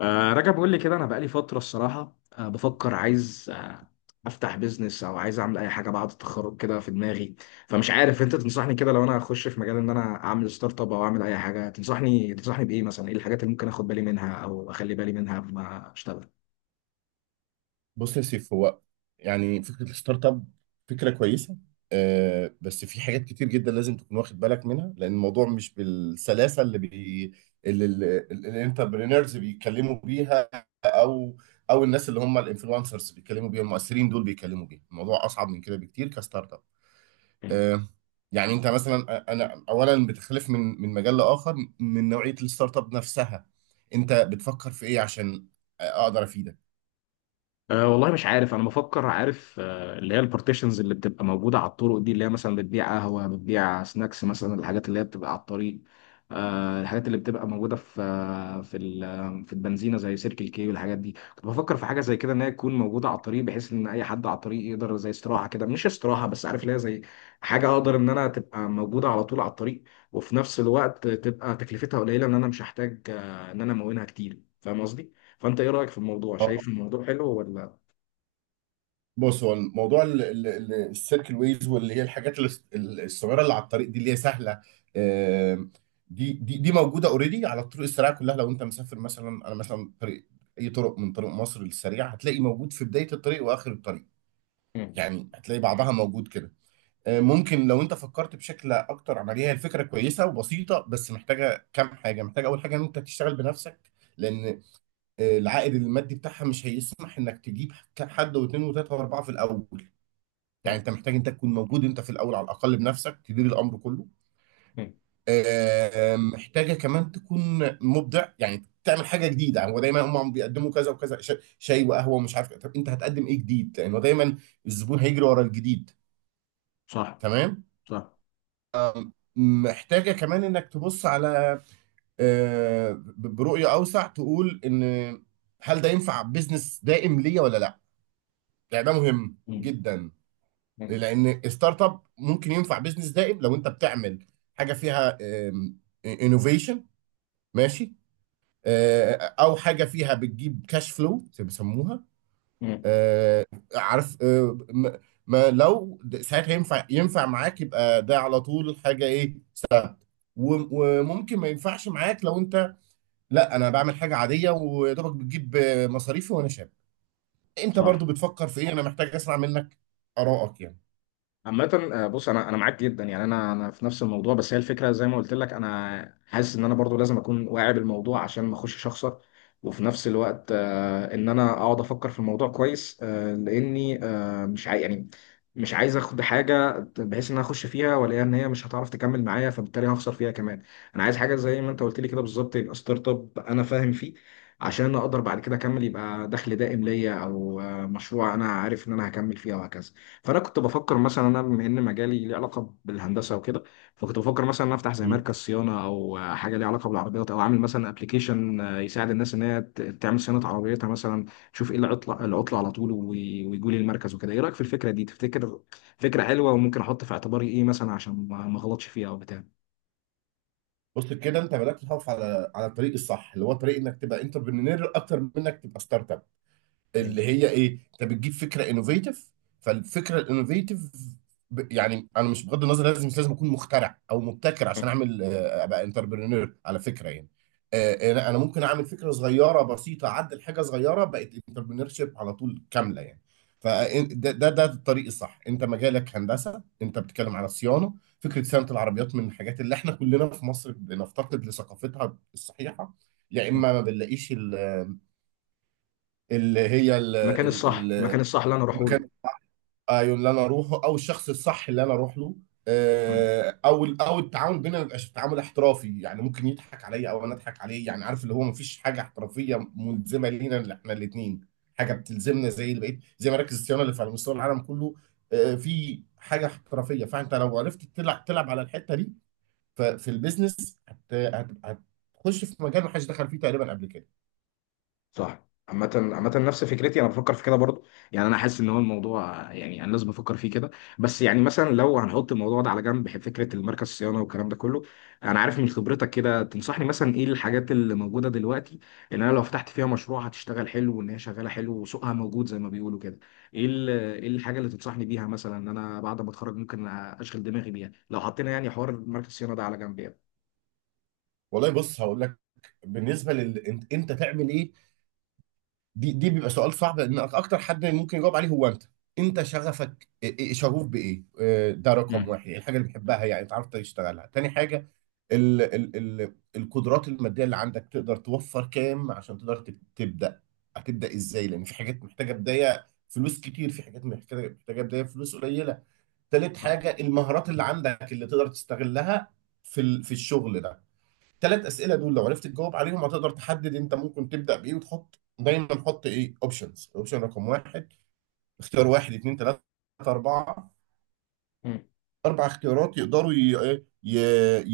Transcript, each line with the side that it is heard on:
left: رجب بيقول لي كده، انا بقالي فتره الصراحه بفكر، عايز افتح بيزنس او عايز اعمل اي حاجه بعد التخرج كده في دماغي. فمش عارف، انت تنصحني كده لو انا اخش في مجال ان انا اعمل ستارت اب او اعمل اي حاجه؟ تنصحني بايه مثلا؟ ايه الحاجات اللي ممكن اخد بالي منها او اخلي بالي منها قبل ما اشتغل؟
right: بص يا سيف، هو يعني فكرة الستارت اب فكرة كويسة. بس في حاجات كتير جدا لازم تكون واخد بالك منها، لأن الموضوع مش بالسلاسة اللي الانتربرينرز بيتكلموا بيها أو أو الناس اللي هم الانفلونسرز بيتكلموا بيها، المؤثرين دول بيتكلموا بيها. الموضوع أصعب من كده بكتير كستارت اب. آه يعني أنت مثلا، أنا أولا بتختلف من مجال لآخر، من نوعية الستارت اب نفسها. أنت بتفكر في إيه عشان أقدر أفيدك؟
left: والله مش عارف، انا بفكر، عارف اللي هي البارتيشنز اللي بتبقى موجوده على الطرق دي، اللي هي مثلا بتبيع قهوه، بتبيع سناكس، مثلا الحاجات اللي هي بتبقى على الطريق. الحاجات اللي بتبقى موجوده في آه، في ال- آه، في البنزينه زي سيركل كي والحاجات دي، كنت بفكر في حاجه زي كده ان هي تكون موجوده على الطريق، بحيث ان اي حد على الطريق يقدر، زي استراحه كده، مش استراحه بس، عارف ليها زي حاجه، اقدر ان انا تبقى موجوده على طول على الطريق، وفي نفس الوقت تبقى تكلفتها قليله، ان انا مش هحتاج ان انا امونها كتير، فاهم قصدي؟ فانت ايه رايك في الموضوع؟ شايف الموضوع حلو ولا؟
right: بص، هو الموضوع السيركل ويز، واللي هي الحاجات الصغيره اللي على الطريق دي اللي هي سهله. آم، دي موجوده اوريدي على الطرق السريعه كلها، لو انت مسافر مثلا. انا مثلا طريق اي طرق من طرق مصر للسريع هتلاقي موجود في بدايه الطريق واخر الطريق،
left: مم.
right: يعني هتلاقي بعضها موجود كده. ممكن لو انت فكرت بشكل اكتر عمليه، هي الفكره كويسه وبسيطه بس محتاجه كام حاجه. محتاجه اول حاجه ان انت تشتغل بنفسك، لان العائد المادي بتاعها مش هيسمح انك تجيب حد واثنين وثلاثه واربعه في الاول. يعني
left: مم.
right: انت محتاج انت تكون موجود انت في الاول على الاقل بنفسك تدير الامر كله.
left: مم.
right: محتاجه كمان تكون مبدع، يعني تعمل حاجه جديده، يعني هو دايما هم بيقدموا كذا وكذا شاي وقهوه ومش عارف إيه. طب انت هتقدم ايه جديد؟ لانه دايما الزبون هيجري ورا الجديد.
left: صح.
right: تمام.
left: صح.
right: محتاجه كمان انك تبص على برؤيه اوسع، تقول ان هل ده ينفع بزنس دائم ليا ولا لا؟ يعني ده مهم
left: مم.
right: جدا.
left: مم.
right: لان ستارت اب ممكن ينفع بزنس دائم لو انت بتعمل حاجه فيها انوفيشن. ماشي. او حاجه فيها بتجيب كاش فلو زي ما بيسموها.
left: مم.
right: آه، عارف، ما لو ساعتها ينفع معاك يبقى ده على طول حاجه ايه. و- وممكن ما ينفعش معاك، لو انت لا انا بعمل حاجه عاديه ويا دوبك بتجيب مصاريفي وانا شاب. انت
left: صح.
right: برضو بتفكر في ايه؟ انا محتاج اسمع منك ارائك يعني.
left: عامة بص، انا معاك جدا، يعني انا في نفس الموضوع، بس هي الفكره زي ما قلت لك، انا حاسس ان انا برضو لازم اكون واعي بالموضوع عشان ما اخشش اخسر. وفي نفس الوقت ان انا اقعد افكر في الموضوع كويس، لاني مش عاي يعني مش عايز اخد حاجه بحيث ان انا اخش فيها والاقيها ان هي مش هتعرف تكمل معايا، فبالتالي هخسر فيها كمان. انا عايز حاجه زي ما انت قلت لي كده بالظبط، يبقى ستارت اب انا فاهم فيه عشان اقدر بعد كده اكمل، يبقى دخل دائم ليا او مشروع انا عارف ان انا هكمل فيه وهكذا. فانا كنت بفكر مثلا، انا بما ان مجالي ليه علاقه بالهندسه وكده، فكنت بفكر مثلا ان أنا افتح زي مركز صيانه، او حاجه ليها علاقه بالعربيات، او اعمل مثلا ابلكيشن يساعد الناس ان هي تعمل صيانه عربيتها مثلا، تشوف ايه العطله على طول، ويجوا لي المركز وكده. ايه رايك في الفكره دي؟ تفتكر فكره حلوه؟ وممكن احط في اعتباري ايه مثلا عشان ما اغلطش فيها او بتاع؟
right: بص كده، انت بدات تخاف على الطريق الصح اللي هو طريق انك تبقى انتربرينور اكتر من انك تبقى ستارت اب،
left: مم.
right: اللي هي ايه؟ انت بتجيب فكره انوفيتيف. فالفكره الانوفيتيف، يعني انا مش بغض النظر، لازم مش لازم اكون مخترع او مبتكر عشان
left: مم.
right: اعمل ابقى انتربرينور، على فكره يعني. انا ممكن اعمل فكره صغيره بسيطه، اعدل حاجه صغيره بقت انتربرينور شيب على طول كامله يعني. فده ده ده الطريق الصح. انت مجالك هندسه، انت بتتكلم على صيانه. فكره صيانه العربيات من الحاجات اللي احنا كلنا في مصر بنفتقد لثقافتها الصحيحه، يا اما ما بنلاقيش اللي هي
left: المكان الصح، المكان الصح اللي انا اروحه
right: المكان. ايوه، اللي انا اروحه او الشخص الصح اللي انا اروح له،
left: له.
right: او التعامل بينا ما يبقاش تعامل احترافي. يعني ممكن يضحك عليا او انا اضحك عليه، يعني عارف، اللي هو ما فيش حاجه احترافيه ملزمه لينا اللي احنا الاثنين. حاجه بتلزمنا زي اللي بقيت، زي مراكز الصيانه اللي في على مستوى العالم كله. في حاجه احترافيه، فانت لو عرفت تلعب على الحته دي ففي البيزنس هت- هتخش في مجال ما حدش دخل فيه تقريبا قبل كده.
left: صح. عامة نفس فكرتي، انا بفكر في كده برضو، يعني انا حاسس ان هو الموضوع، يعني انا لازم افكر فيه كده. بس يعني مثلا لو هنحط الموضوع ده على جنب، بحب فكرة المركز الصيانة والكلام ده كله. انا عارف من خبرتك كده، تنصحني مثلا ايه الحاجات اللي موجودة دلوقتي ان انا لو فتحت فيها مشروع هتشتغل حلو، وان هي شغالة حلو وسوقها موجود زي ما بيقولوا كده؟ ايه الحاجة اللي تنصحني بيها مثلا ان انا بعد ما اتخرج ممكن اشغل دماغي بيها، لو حطينا يعني حوار مركز الصيانة ده على جنب يعني؟
right: والله بص هقول لك. بالنسبه انت تعمل ايه، دي بيبقى سؤال صعب، لان اكتر حد ممكن يجاوب عليه هو انت. انت شغفك شغوف بايه؟ ده رقم
left: امم.
right: واحد، يعني الحاجه اللي بتحبها يعني تعرف تشتغلها. تاني حاجه ال ال ال القدرات الماديه اللي عندك، تقدر توفر كام عشان تقدر تبدا، هتبدا ازاي؟ لان في حاجات محتاجه بدايه فلوس كتير، في حاجات محتاجه بدايه فلوس قليله. تالت
left: صح.
right: حاجه المهارات اللي عندك اللي تقدر تستغلها في الشغل ده. ثلاث اسئله دول لو عرفت تجاوب عليهم هتقدر تحدد انت ممكن تبدا بايه، وتحط دايما، حط ايه اوبشنز، اوبشن رقم واحد، اختيار واحد اتنين تلاته اربعه، اربع اختيارات يقدروا إيه؟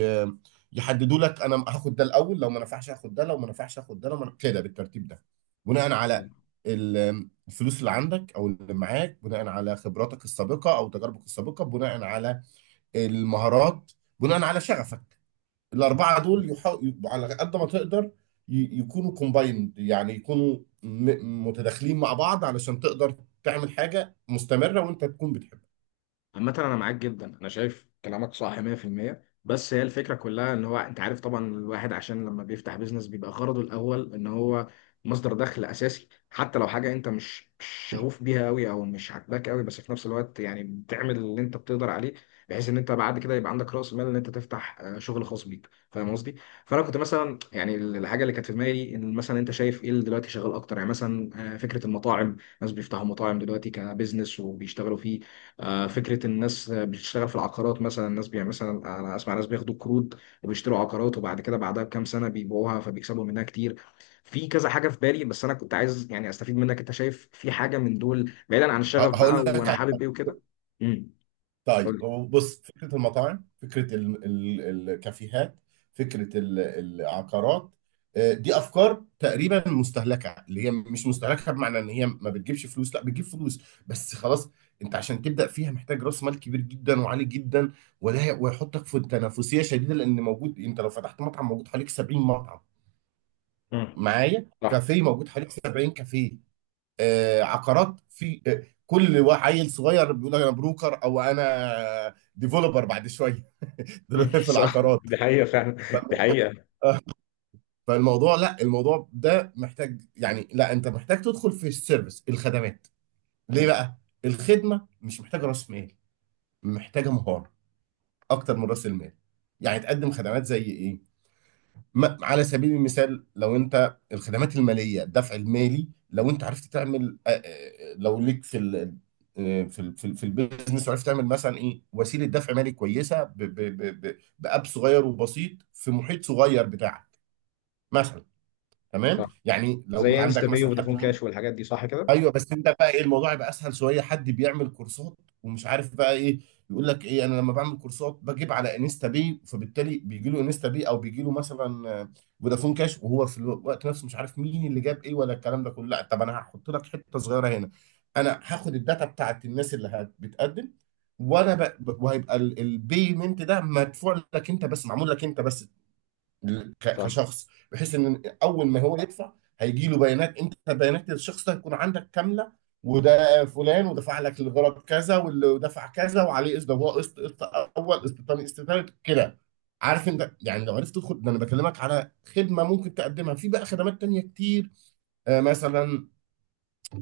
right: ي... يحددوا لك انا هاخد ده الاول، لو ما نفعش هاخد ده، لو ما نفعش هاخد ده، لو ما كده بالترتيب ده. بناء على الفلوس اللي عندك او اللي معاك، بناء على خبراتك السابقه او تجاربك السابقه، بناء على المهارات، بناء على شغفك. الأربعة دول
left: امم.
right: يحاول على قد ما تقدر يكونوا كومبايند، يعني يكونوا متداخلين مع بعض علشان تقدر تعمل حاجة مستمرة وأنت تكون بتحبها.
left: عامة أنا معاك جدا، أنا شايف كلامك صح 100%. بس هي الفكرة كلها إن هو، أنت عارف طبعا، الواحد عشان لما بيفتح بيزنس بيبقى غرضه الأول إن هو مصدر دخل أساسي، حتى لو حاجة أنت مش شغوف بيها أوي أو مش عاجباك أوي، بس في نفس الوقت يعني بتعمل اللي أنت بتقدر عليه، بحيث إن أنت بعد كده يبقى عندك رأس مال إن أنت تفتح شغل خاص بيك، فاهم قصدي؟ فأنا كنت مثلا يعني الحاجة اللي كانت في دماغي، إن مثلا أنت شايف إيه اللي دلوقتي شغال أكتر. يعني مثلا فكرة المطاعم، ناس بيفتحوا مطاعم دلوقتي كبزنس وبيشتغلوا فيه. فكرة الناس بتشتغل في العقارات مثلا، الناس بي مثلا أنا أسمع ناس بياخدوا قروض وبيشتروا عقارات، وبعد كده بعدها بكام سنة بيبيعوها فبيكسبوا منها كتير. في كذا حاجة في بالي، بس أنا كنت عايز يعني أستفيد منك. أنت شايف في حاجة من دول بعيدا عن الشغف بقى
right: هقول
left: وأنا
right: لك.
left: حابب إيه وكده؟ امم. قول لي.
right: طيب هو بص، فكرة المطاعم، فكرة ال ال الكافيهات، فكرة العقارات، دي أفكار تقريبا مستهلكة، اللي هي مش مستهلكة بمعنى إن هي ما بتجيبش فلوس، لا بتجيب فلوس بس خلاص. أنت عشان تبدأ فيها محتاج رأس مال كبير جدا وعالي جدا، ولا ويحطك في تنافسية شديدة، لأن موجود، أنت لو فتحت مطعم موجود حواليك 70 مطعم،
left: امم.
right: معايا
left: صح.
right: كافيه موجود حواليك 70 كافيه. عقارات، في كل عيل صغير بيقول انا بروكر او انا ديفلوبر بعد شويه.
left: مم.
right: دلوقتي في
left: صح.
right: العقارات.
left: دي حقيقة فعلا، دي حقيقة.
right: فالموضوع، لا الموضوع ده محتاج، يعني لا انت محتاج تدخل في السيرفيس، الخدمات. ليه
left: مم.
right: بقى؟ الخدمه مش محتاجه راس مال، محتاجه مهاره اكتر من راس المال. يعني تقدم خدمات زي ايه؟ ما على سبيل المثال، لو انت الخدمات الماليه الدفع المالي، لو انت عرفت تعمل لو ليك في ال آه، في ال في, ال- في البيزنس، وعرفت تعمل مثلا ايه وسيله دفع مالي كويسه، ب ب ب ب باب صغير وبسيط في محيط صغير بتاعك مثلا. تمام،
left: صح.
right: يعني لو انت
left: زي انستا
right: عندك
left: باي
right: مثلا حد
left: وفودافون
right: فيه.
left: كاش والحاجات دي، صح كده؟
right: ايوه بس انت بقى ايه الموضوع يبقى اسهل شويه، حد بيعمل كورسات ومش عارف بقى ايه، يقول لك ايه؟ انا لما بعمل كورسات بجيب على انستا باي، فبالتالي بيجي له انستا باي، او بيجي له مثلا فودافون كاش، وهو في الوقت نفسه مش عارف مين اللي جاب ايه ولا الكلام ده كله. لا، طب انا هحط لك حته صغيره هنا. انا هاخد الداتا بتاعت الناس اللي بتقدم، وهيبقى البيمنت ده مدفوع لك انت بس، معمول لك انت بس
left: صح.
right: كشخص. بحيث ان اول ما هو يدفع هيجي له بيانات، انت بيانات الشخص ده هتكون عندك كامله. وده فلان ودفع لك الغرض كذا، واللي دفع كذا وعليه قسط ضوء قسط قسط اول، قسط تاني، قسط تالت كده. عارف انت، يعني لو عرفت تدخل ده، انا بكلمك على خدمه ممكن تقدمها. في بقى خدمات تانيه كتير. مثلا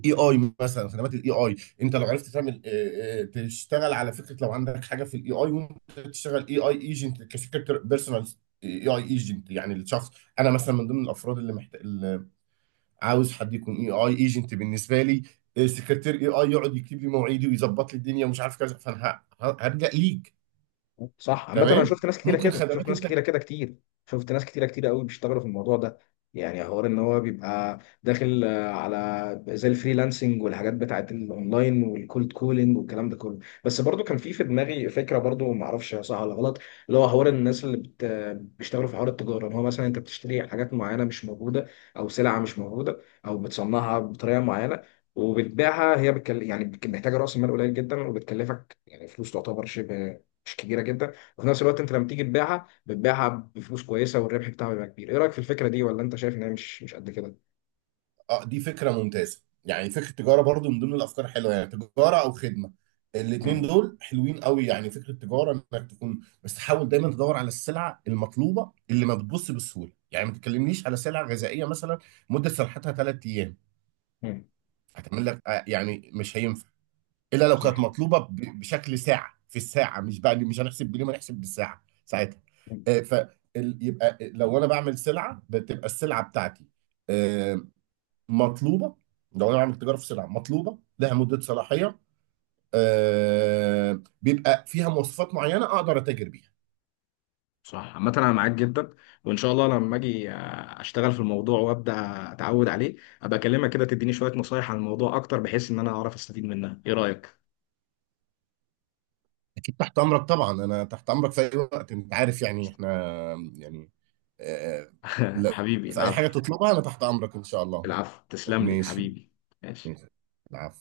right: اي اي، مثلا خدمات الاي اي، انت لو عرفت تعمل تشتغل على فكره، لو عندك حاجه في الاي اي ممكن تشتغل اي اي ايجنت كفكره بيرسونال. اي اي ايجنت يعني الشخص، انا مثلا من ضمن الافراد اللي محتاج، اللي عاوز حد يكون اي اي ايجنت بالنسبه لي. سكرتير اي اي يقعد يكتب لي مواعيدي ويظبط لي الدنيا ومش عارف كذا، فانا هرجع ليك.
left: صح. عامة انا
right: تمام،
left: شفت ناس كتيرة
right: ممكن
left: كده، شفت
right: خدمات
left: ناس
right: انت.
left: كتيرة كده كتير، شفت ناس كتيرة كتيرة قوي بيشتغلوا في الموضوع ده. يعني حوار ان هو بيبقى داخل على زي الفريلانسنج والحاجات بتاعت الاونلاين والكولد كولينج والكلام ده كله. بس برضو كان في دماغي فكرة، برضو ما اعرفش صح ولا غلط، اللي هو حوار الناس اللي بيشتغلوا في حوار التجارة، ان هو مثلا انت بتشتري حاجات معينة مش موجودة، او سلعة مش موجودة، او بتصنعها بطريقة معينة وبتبيعها. هي يعني محتاجة رأس مال قليل جدا، وبتكلفك يعني فلوس تعتبر شبه مش كبيره جدا، وفي نفس الوقت انت لما تيجي تبيعها بتبيعها بفلوس كويسه، والربح بتاعها بيبقى كبير. ايه رايك في الفكره دي؟ ولا انت شايف ان هي مش قد كده؟
right: اه، دي فكرة ممتازة، يعني فكرة التجارة برضو من ضمن الأفكار الحلوة، يعني تجارة أو خدمة، الاتنين
left: مم.
right: دول حلوين قوي. يعني فكرة التجارة إنك تكون بس تحاول دايما تدور على السلعة المطلوبة اللي ما بتبص بسهولة. يعني ما تتكلمنيش على سلعة غذائية مثلا مدة صلاحيتها 3 أيام،
left: مم.
right: هتعمل لك يعني مش هينفع إلا لو كانت
left: صح.
right: مطلوبة بشكل ساعة في الساعة، مش بقى اللي، مش هنحسب باليوم، هنحسب بالساعة ساعتها. آه، ف يبقى لو أنا بعمل سلعة بتبقى السلعة بتاعتي آه، مطلوبه. لو انا بعمل تجاره في سلع مطلوبه لها مده صلاحيه بيبقى فيها مواصفات معينه اقدر اتاجر بيها.
left: صح. عامة أنا معاك جدا، وإن شاء الله لما أجي أشتغل في الموضوع وأبدأ أتعود عليه، أبقى أكلمك كده تديني شوية نصايح عن الموضوع أكتر، بحيث إن أنا أعرف أستفيد منها. إيه رأيك؟
right: اكيد تحت امرك طبعا، انا تحت امرك في اي وقت، انت عارف يعني احنا يعني آه آه، لا،
left: حبيبي،
right: في اي حاجه
left: العفو.
right: تطلبها انا تحت امرك ان شاء الله.
left: العفو، تسلم لي
right: ماشي.
left: حبيبي. ماشي.
right: ماشي. العفو.